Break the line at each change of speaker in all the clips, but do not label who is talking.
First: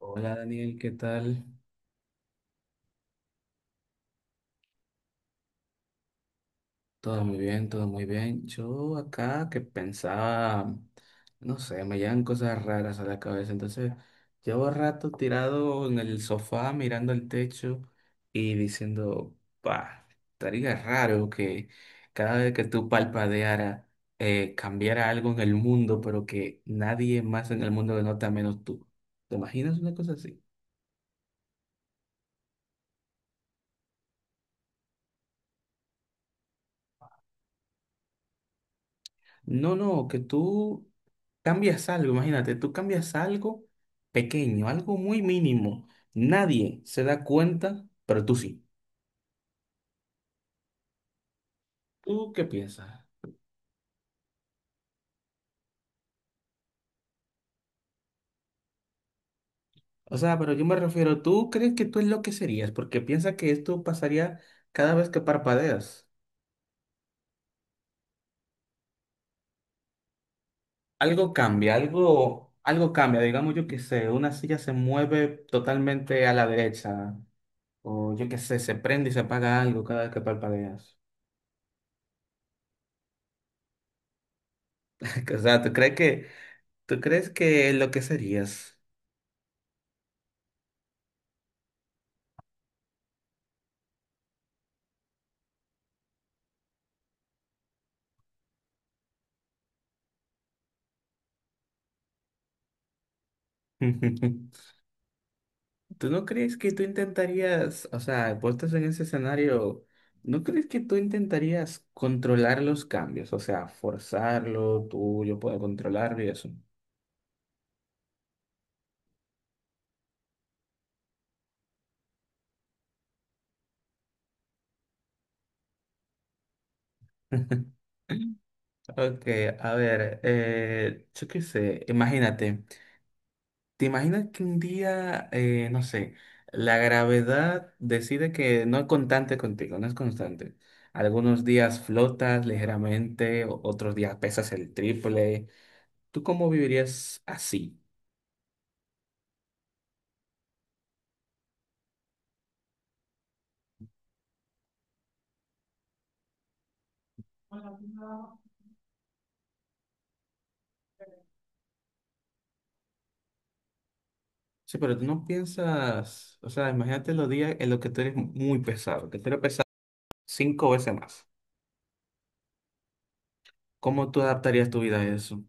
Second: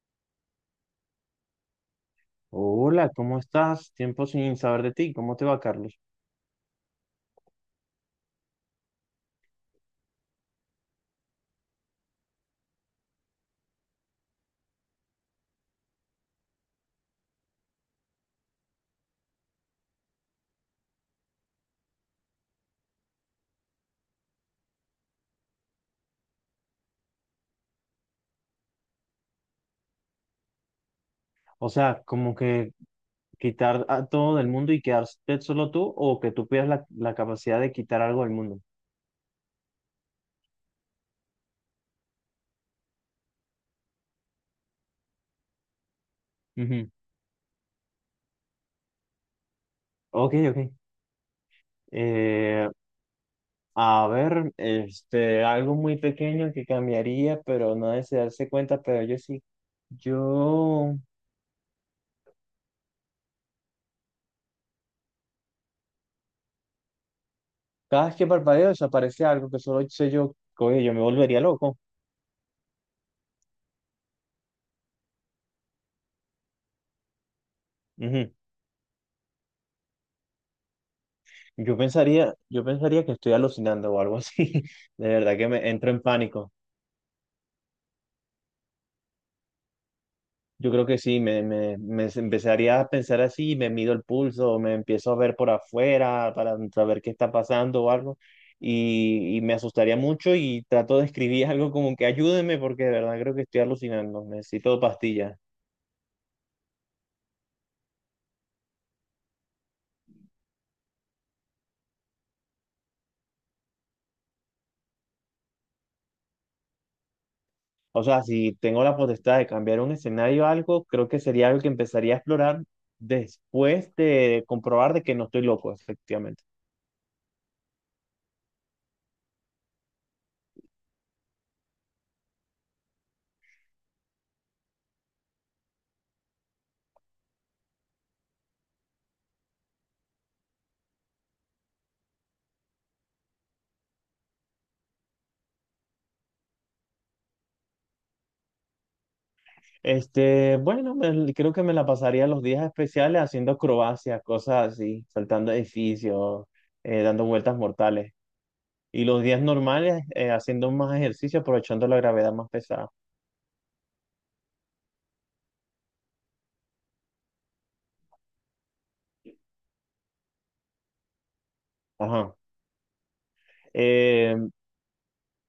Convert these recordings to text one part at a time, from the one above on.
Hola Daniel, ¿qué tal?
Hola, ¿cómo estás? Tiempo sin saber de ti. ¿Cómo te va, Carlos?
Todo muy bien, todo muy bien. Yo acá que pensaba, no sé, me llegan cosas raras a la cabeza. Entonces, llevo rato tirado en el sofá mirando el techo y diciendo, pa, estaría raro que cada vez que tú palpadeara cambiara algo en el mundo, pero que nadie más en el mundo lo nota menos tú. ¿Te imaginas una cosa así?
O sea, como que quitar a todo del mundo y quedarte solo tú o que tú pierdas la capacidad de quitar algo del mundo.
No, no, que tú cambias algo, imagínate, tú cambias algo pequeño, algo muy mínimo. Nadie
Ujú.
se da cuenta, pero tú sí.
Ok, ok.
¿Tú qué
Eh,
piensas?
a ver, este, algo muy pequeño que cambiaría, pero nadie se darse cuenta, pero yo sí.
O sea, pero yo me
Yo,
refiero, ¿tú crees que tú es lo que serías? Porque piensa que esto pasaría cada vez que parpadeas.
cada vez que parpadeo desaparece algo que solo sé yo, oye, yo me
Algo
volvería
cambia,
loco.
algo, algo cambia. Digamos, yo qué sé, una silla se mueve totalmente a la derecha. O yo qué sé, se prende y se apaga algo cada vez que parpadeas.
Yo pensaría que estoy alucinando o algo así. De verdad
O
que
sea,
me
¿tú
entro
crees
en
que...
pánico.
¿Tú crees que lo que serías?
Yo creo que sí, me empezaría a pensar así, me mido el pulso, me empiezo a ver por afuera para saber qué está pasando o algo. Y me asustaría mucho y trato de escribir algo como que ayúdeme porque de verdad creo que estoy alucinando. Necesito pastillas.
¿Tú no crees que tú intentarías, o sea, puestos en ese escenario, ¿no crees que tú intentarías controlar los cambios? O sea, forzarlo, tú, yo puedo controlarlo y eso.
O sea, si tengo la potestad de cambiar un escenario o algo, creo que sería algo que empezaría a explorar después de comprobar de que no estoy loco, efectivamente.
Ok, a ver, yo qué sé, imagínate. ¿Te imaginas que un día, no sé, la gravedad decide que no es constante contigo, no es constante? Algunos días flotas ligeramente, otros días pesas el triple. ¿Tú cómo vivirías así?
Este, bueno, creo que me la pasaría los días especiales haciendo acrobacias, cosas así, saltando edificios, dando vueltas mortales. Y los días normales, haciendo más ejercicio, aprovechando la gravedad más pesada.
Sí, pero tú no piensas, o sea, imagínate los días en los que tú eres muy pesado, que tú eres pesado cinco veces más.
Ajá.
¿Cómo tú
Eh,
adaptarías tu vida a eso?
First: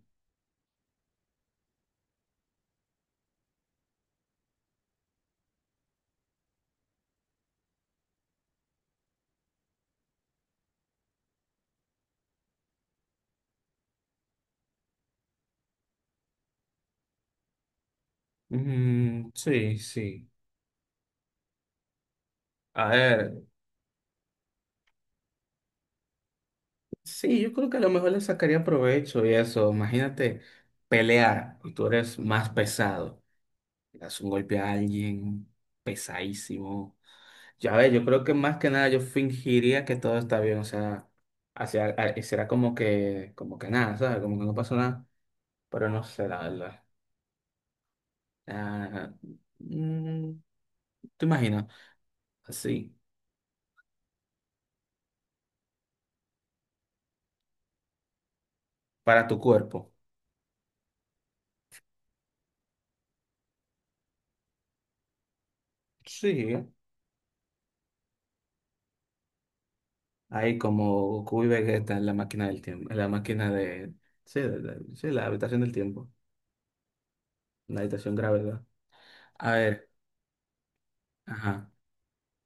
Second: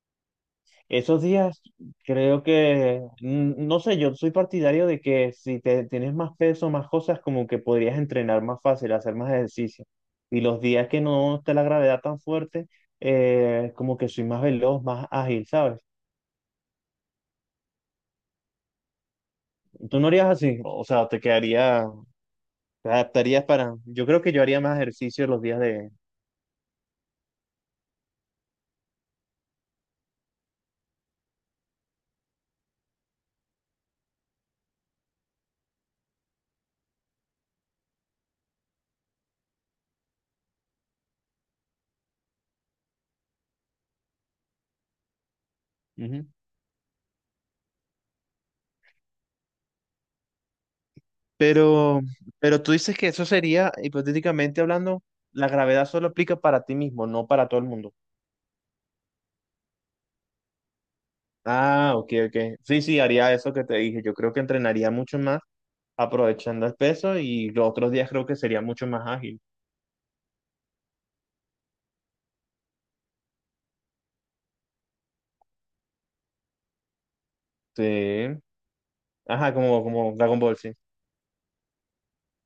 Esos días, creo que, no sé, yo soy partidario de que si te tienes más peso, más cosas, como que podrías entrenar más fácil, hacer más ejercicio. Y los días que no esté la gravedad tan fuerte, como que soy más veloz, más ágil, ¿sabes?
Mm, sí,
Tú no harías
sí.
así, o sea, te quedaría,
A
te
ver.
adaptarías para. Yo creo que yo haría más ejercicio los días de.
Sí, yo creo que a lo mejor le sacaría provecho y eso. Imagínate pelear y tú eres más pesado. Le das un golpe a alguien pesadísimo. Ya ves, yo creo que más que nada yo fingiría que todo está bien. O sea, hacia, será como que nada, ¿sabes? Como que no pasó nada. Pero no
Ujú.
sé, la verdad. Ah, mm, ¿te imaginas?
Pero, pero tú
Así,
dices que eso sería, hipotéticamente hablando, la gravedad solo aplica para ti mismo, no para todo el mundo.
para tu cuerpo.
Ah, ok, ok. Sí, sí, haría eso que te dije. Yo creo que entrenaría mucho más
Sí.
aprovechando el peso y los otros días creo que sería mucho más ágil.
Ahí como Goku y Vegeta en la máquina del tiempo, en la máquina de... Sí, sí, la habitación del tiempo, la habitación
Sí.
gravedad. A
Ajá,
ver,
como Dragon Ball, sí.
ajá.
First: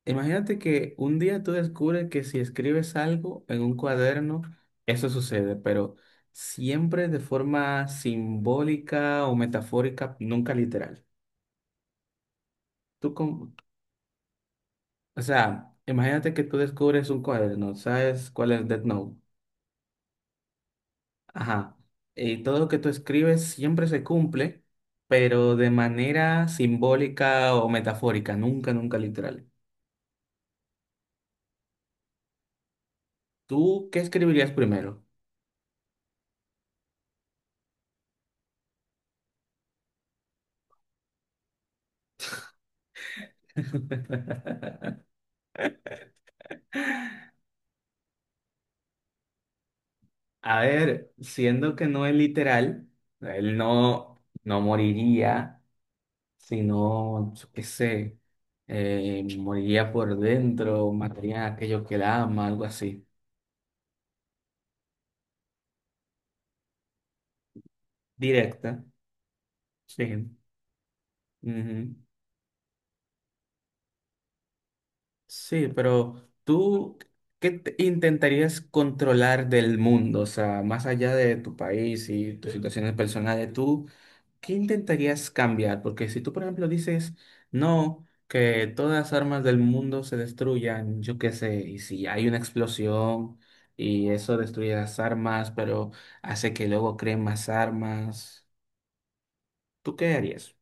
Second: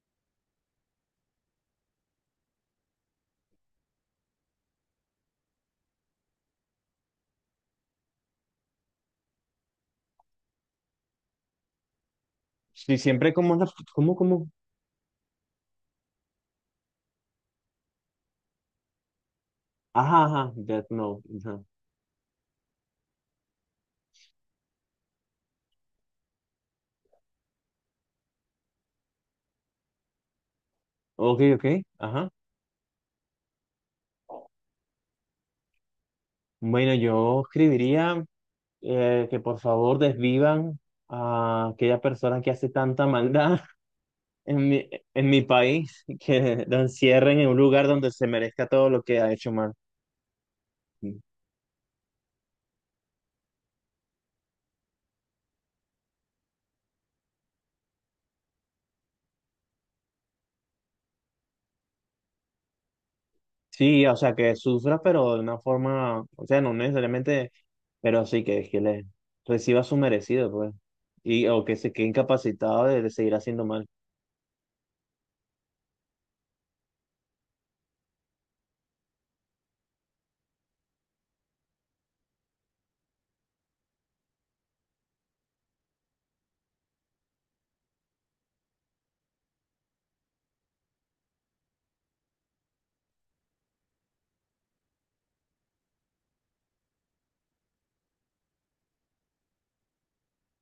Imagínate que un día tú descubres que si escribes algo en un cuaderno, eso sucede, pero siempre de forma simbólica o metafórica, nunca literal.
Sí,
Tú
siempre como
con...
una, como.
O sea, imagínate que tú descubres un cuaderno, ¿sabes cuál es Death Note?
Ajá, ajá, Death Note. Ajá.
Ajá. Y todo lo que tú escribes siempre se cumple, pero de manera simbólica o metafórica, nunca, nunca literal.
Ok, ok. Ajá.
¿Tú qué escribirías primero?
Bueno, yo escribiría que por favor desvivan a aquella persona que hace tanta maldad en mi país, que lo encierren en un lugar donde se merezca todo lo que ha hecho mal.
A ver, siendo que no es literal, él no, no moriría, sino, yo qué sé, moriría por dentro, mataría a aquello que la ama, algo así.
Sí, o sea, que sufra, pero de una forma, o sea, no necesariamente, pero sí que
Directa,
le reciba su
sí.
merecido, pues, y o que se
Ujú.
quede incapacitado de seguir haciendo mal.
Sí, pero tú, ¿qué intentarías controlar del mundo? O sea, más allá de tu país y tus situaciones personales, tú, ¿qué intentarías cambiar? Porque si tú, por ejemplo, dices, no, que todas las armas del mundo se destruyan, yo qué sé, y si hay una explosión y eso destruye las armas, pero hace que luego creen más armas, ¿tú qué harías?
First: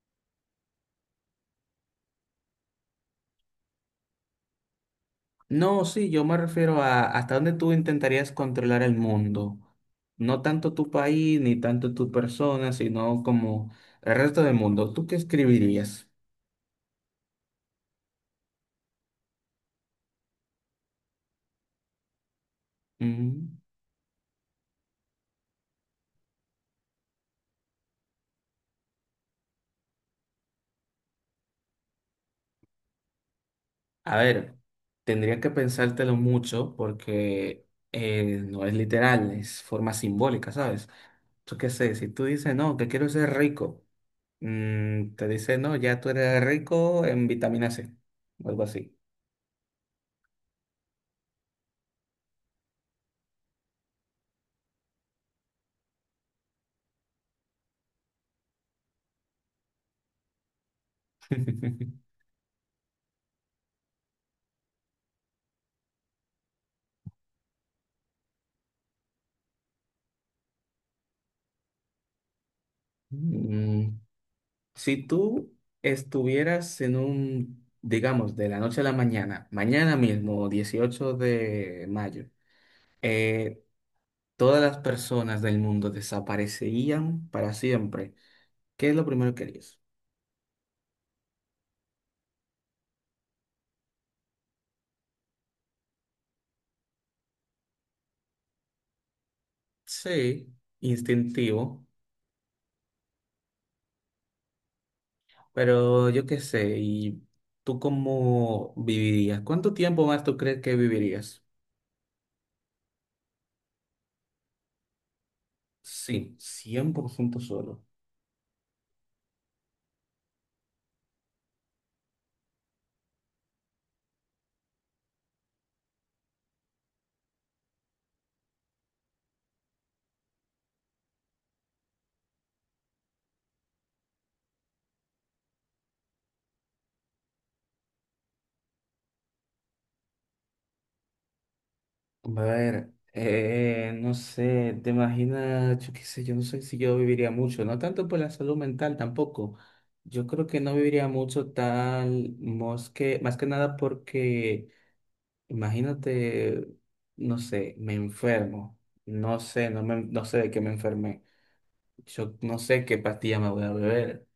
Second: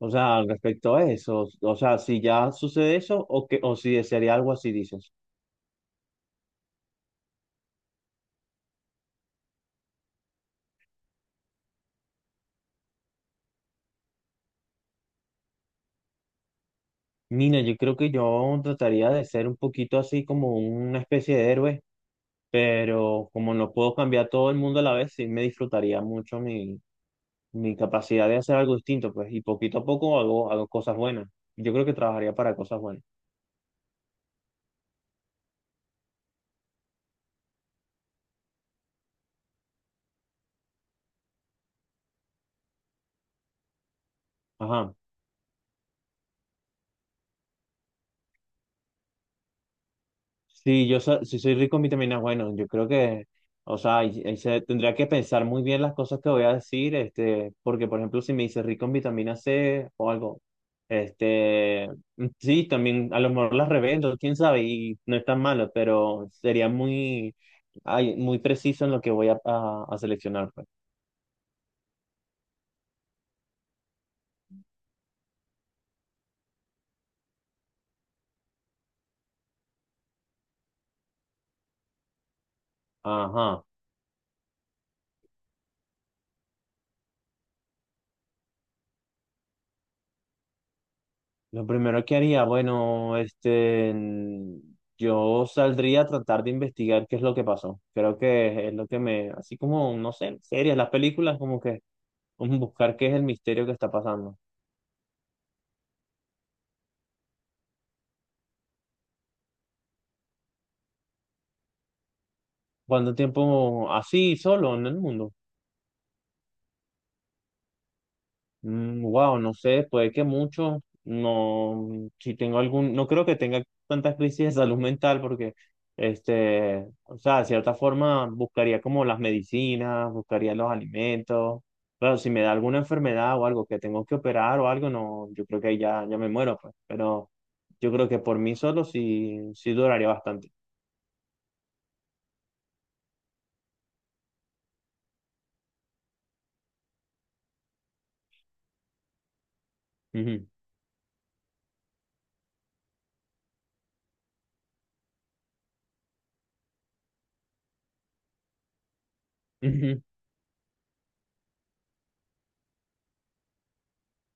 O sea, respecto a eso, o sea, si ya sucede eso o que o si desearía algo así, dices.
No, sí, yo me refiero a hasta dónde tú intentarías controlar el mundo. No tanto tu país, ni tanto tu persona, sino como el resto del mundo. ¿Tú qué escribirías?
Mira, yo creo que yo trataría de ser un poquito así como una especie de héroe, pero como
Mm,
no puedo cambiar todo el mundo a la vez, sí me disfrutaría mucho mi capacidad de hacer algo distinto, pues, y poquito a poco hago cosas buenas. Yo creo que trabajaría para cosas buenas.
A ver, tendría que pensártelo mucho porque no es literal, es forma simbólica, ¿sabes? Yo qué sé, si tú dices, no, que quiero ser rico,
Ajá.
te dice, no, ya tú eres rico en vitamina C, o algo así.
Sí, si soy rico en vitaminas, bueno, yo creo que, o sea, ahí se, tendría que pensar muy bien las cosas que voy a decir, este, porque por ejemplo, si me dice rico en vitamina C o algo, este, mm, sí, también a lo mejor las revendo, quién sabe, y no es tan malo, pero sería muy, ay, muy preciso en lo que voy a seleccionar, pues.
Mm, Si tú estuvieras en un, digamos, de la noche a la mañana, mañana mismo, 18 de mayo, eh,
Ajá.
todas las personas del mundo desaparecerían para siempre, ¿qué es lo primero que harías?
Lo primero que haría, bueno, este, mm, yo saldría a tratar de investigar qué es lo que pasó. Creo que es lo que me, así como, no sé,
Sí,
series, las películas, como que
instintivo,
buscar qué es el misterio que está pasando.
pero yo qué sé, ¿y tú cómo vivirías? ¿Cuánto tiempo más tú crees que vivirías?
¿Cuánto tiempo así, solo en el mundo?
Sí, 100% solo.
Wow, no sé, puede que mucho. No, si tengo algún, no creo que tenga tantas crisis de salud mental porque, este, o sea, de cierta forma buscaría como las medicinas, buscaría los alimentos. Claro, si me da alguna enfermedad o algo que tengo que operar o algo, no, yo creo que ahí ya, ya me muero, pues. Pero yo creo que por mí solo sí, sí duraría bastante.
A ver, no sé, te imaginas, yo qué sé, yo no sé si yo viviría mucho, no tanto por la salud mental tampoco. Yo creo
Ujú,
que no viviría mucho tal, más que nada porque, imagínate, no sé, me enfermo, no sé, no, me,
ujú.
no sé de qué me enfermé, yo no sé qué pastilla me voy a beber.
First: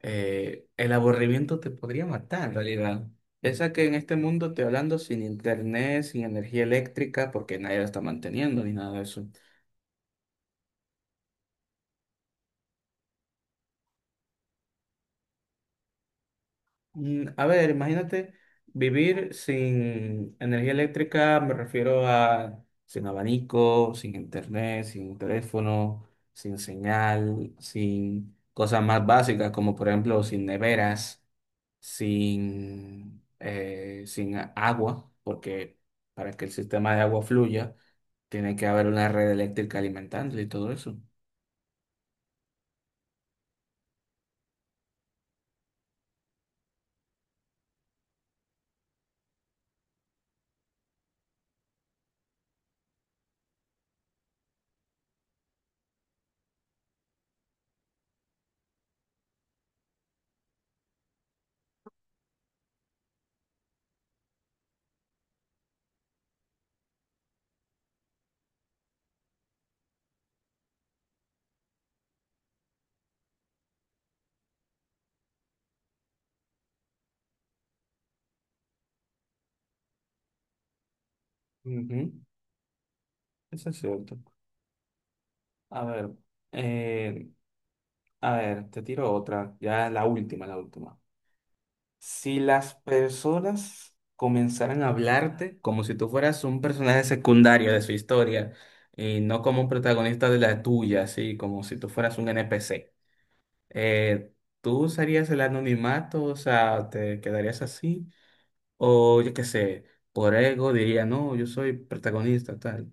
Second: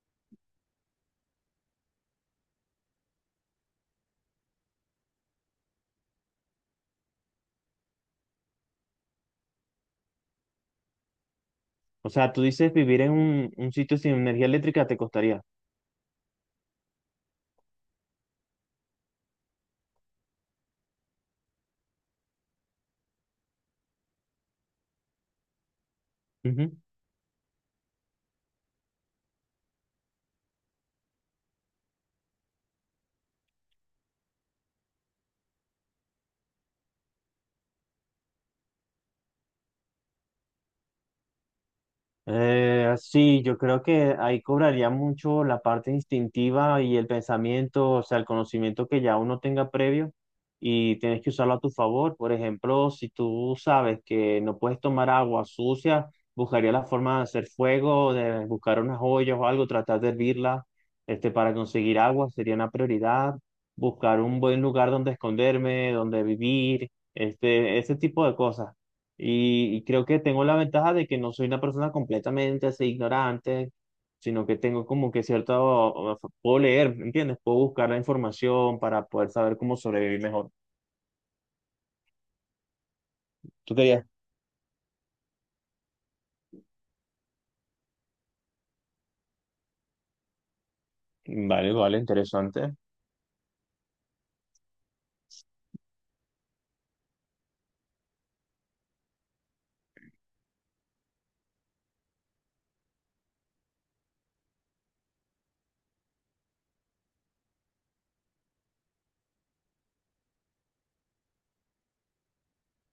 El aburrimiento te podría matar, en realidad. Esa que en este mundo estoy hablando sin internet, sin energía eléctrica, porque nadie la está manteniendo ni nada de eso.
O sea, tú dices vivir en un sitio sin energía eléctrica te costaría.
Mm, a ver, imagínate vivir sin energía eléctrica, me refiero a sin abanico, sin internet, sin teléfono, sin señal, sin cosas más básicas, como por ejemplo sin neveras. Sin, sin agua, porque para que el sistema de agua fluya, tiene que haber una red eléctrica alimentándole y todo eso.
Sí, yo creo que ahí cobraría mucho la parte instintiva y el pensamiento, o sea, el conocimiento que ya uno tenga previo y tienes que usarlo a tu favor. Por ejemplo, si tú sabes que no puedes tomar agua sucia, buscaría la forma de hacer fuego, de buscar unas ollas o algo, tratar de hervirla, este, para conseguir agua sería una prioridad. Buscar un buen lugar donde esconderme, donde vivir, este, ese tipo de cosas. Y creo que tengo la ventaja de que no soy una persona completamente así ignorante, sino que tengo como que cierto, puedo leer, ¿me ¿entiendes? Puedo buscar la información para poder saber cómo sobrevivir mejor.
Ujú, eso
¿Tú
es
querías?
cierto. A ver, eh, a ver, te tiro otra, ya la última, la última.
Vale, vale,
Si las
interesante.
personas comenzaran a hablarte como si tú fueras un personaje secundario de su historia y no como un protagonista de la tuya, así como si tú fueras un NPC. Eh, ¿Tú usarías el anonimato? O sea, ¿te quedarías así? O yo qué sé, por ego diría, no, yo soy protagonista, tal.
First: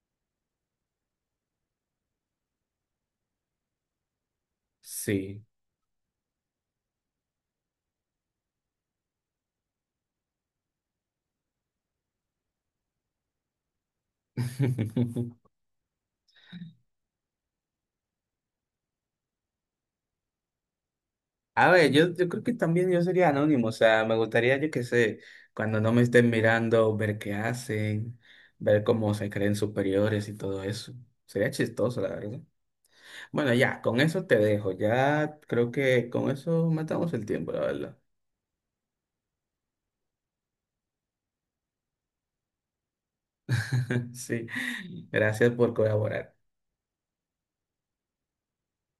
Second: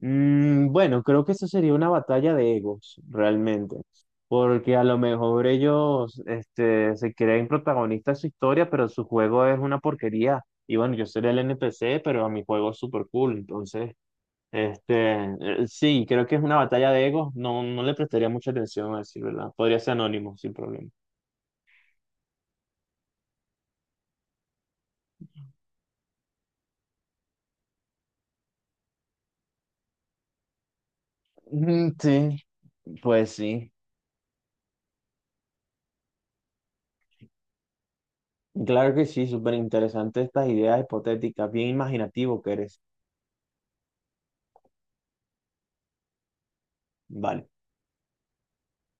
Mm, bueno, creo que eso sería una batalla de egos, realmente, porque a lo
Sí.
mejor ellos, este, se creen protagonistas de su historia, pero su juego es una porquería. Y bueno, yo sería el NPC, pero a mi juego es súper cool, entonces... Este, sí, creo que es una batalla de egos. No, no le prestaría mucha atención a decir verdad. Podría ser anónimo, sin problema.
A ver, yo creo que también yo sería anónimo, o sea, me gustaría, yo qué sé, cuando no me estén mirando, ver qué hacen, ver cómo se creen superiores y todo eso. Sería
Mm,
chistoso, la verdad.
sí, pues
Bueno,
sí.
ya, con eso te dejo, ya creo que con eso matamos el tiempo, la verdad.
Claro que sí, súper interesante estas ideas hipotéticas. Bien imaginativo que eres.
Sí, gracias por colaborar.
Vale.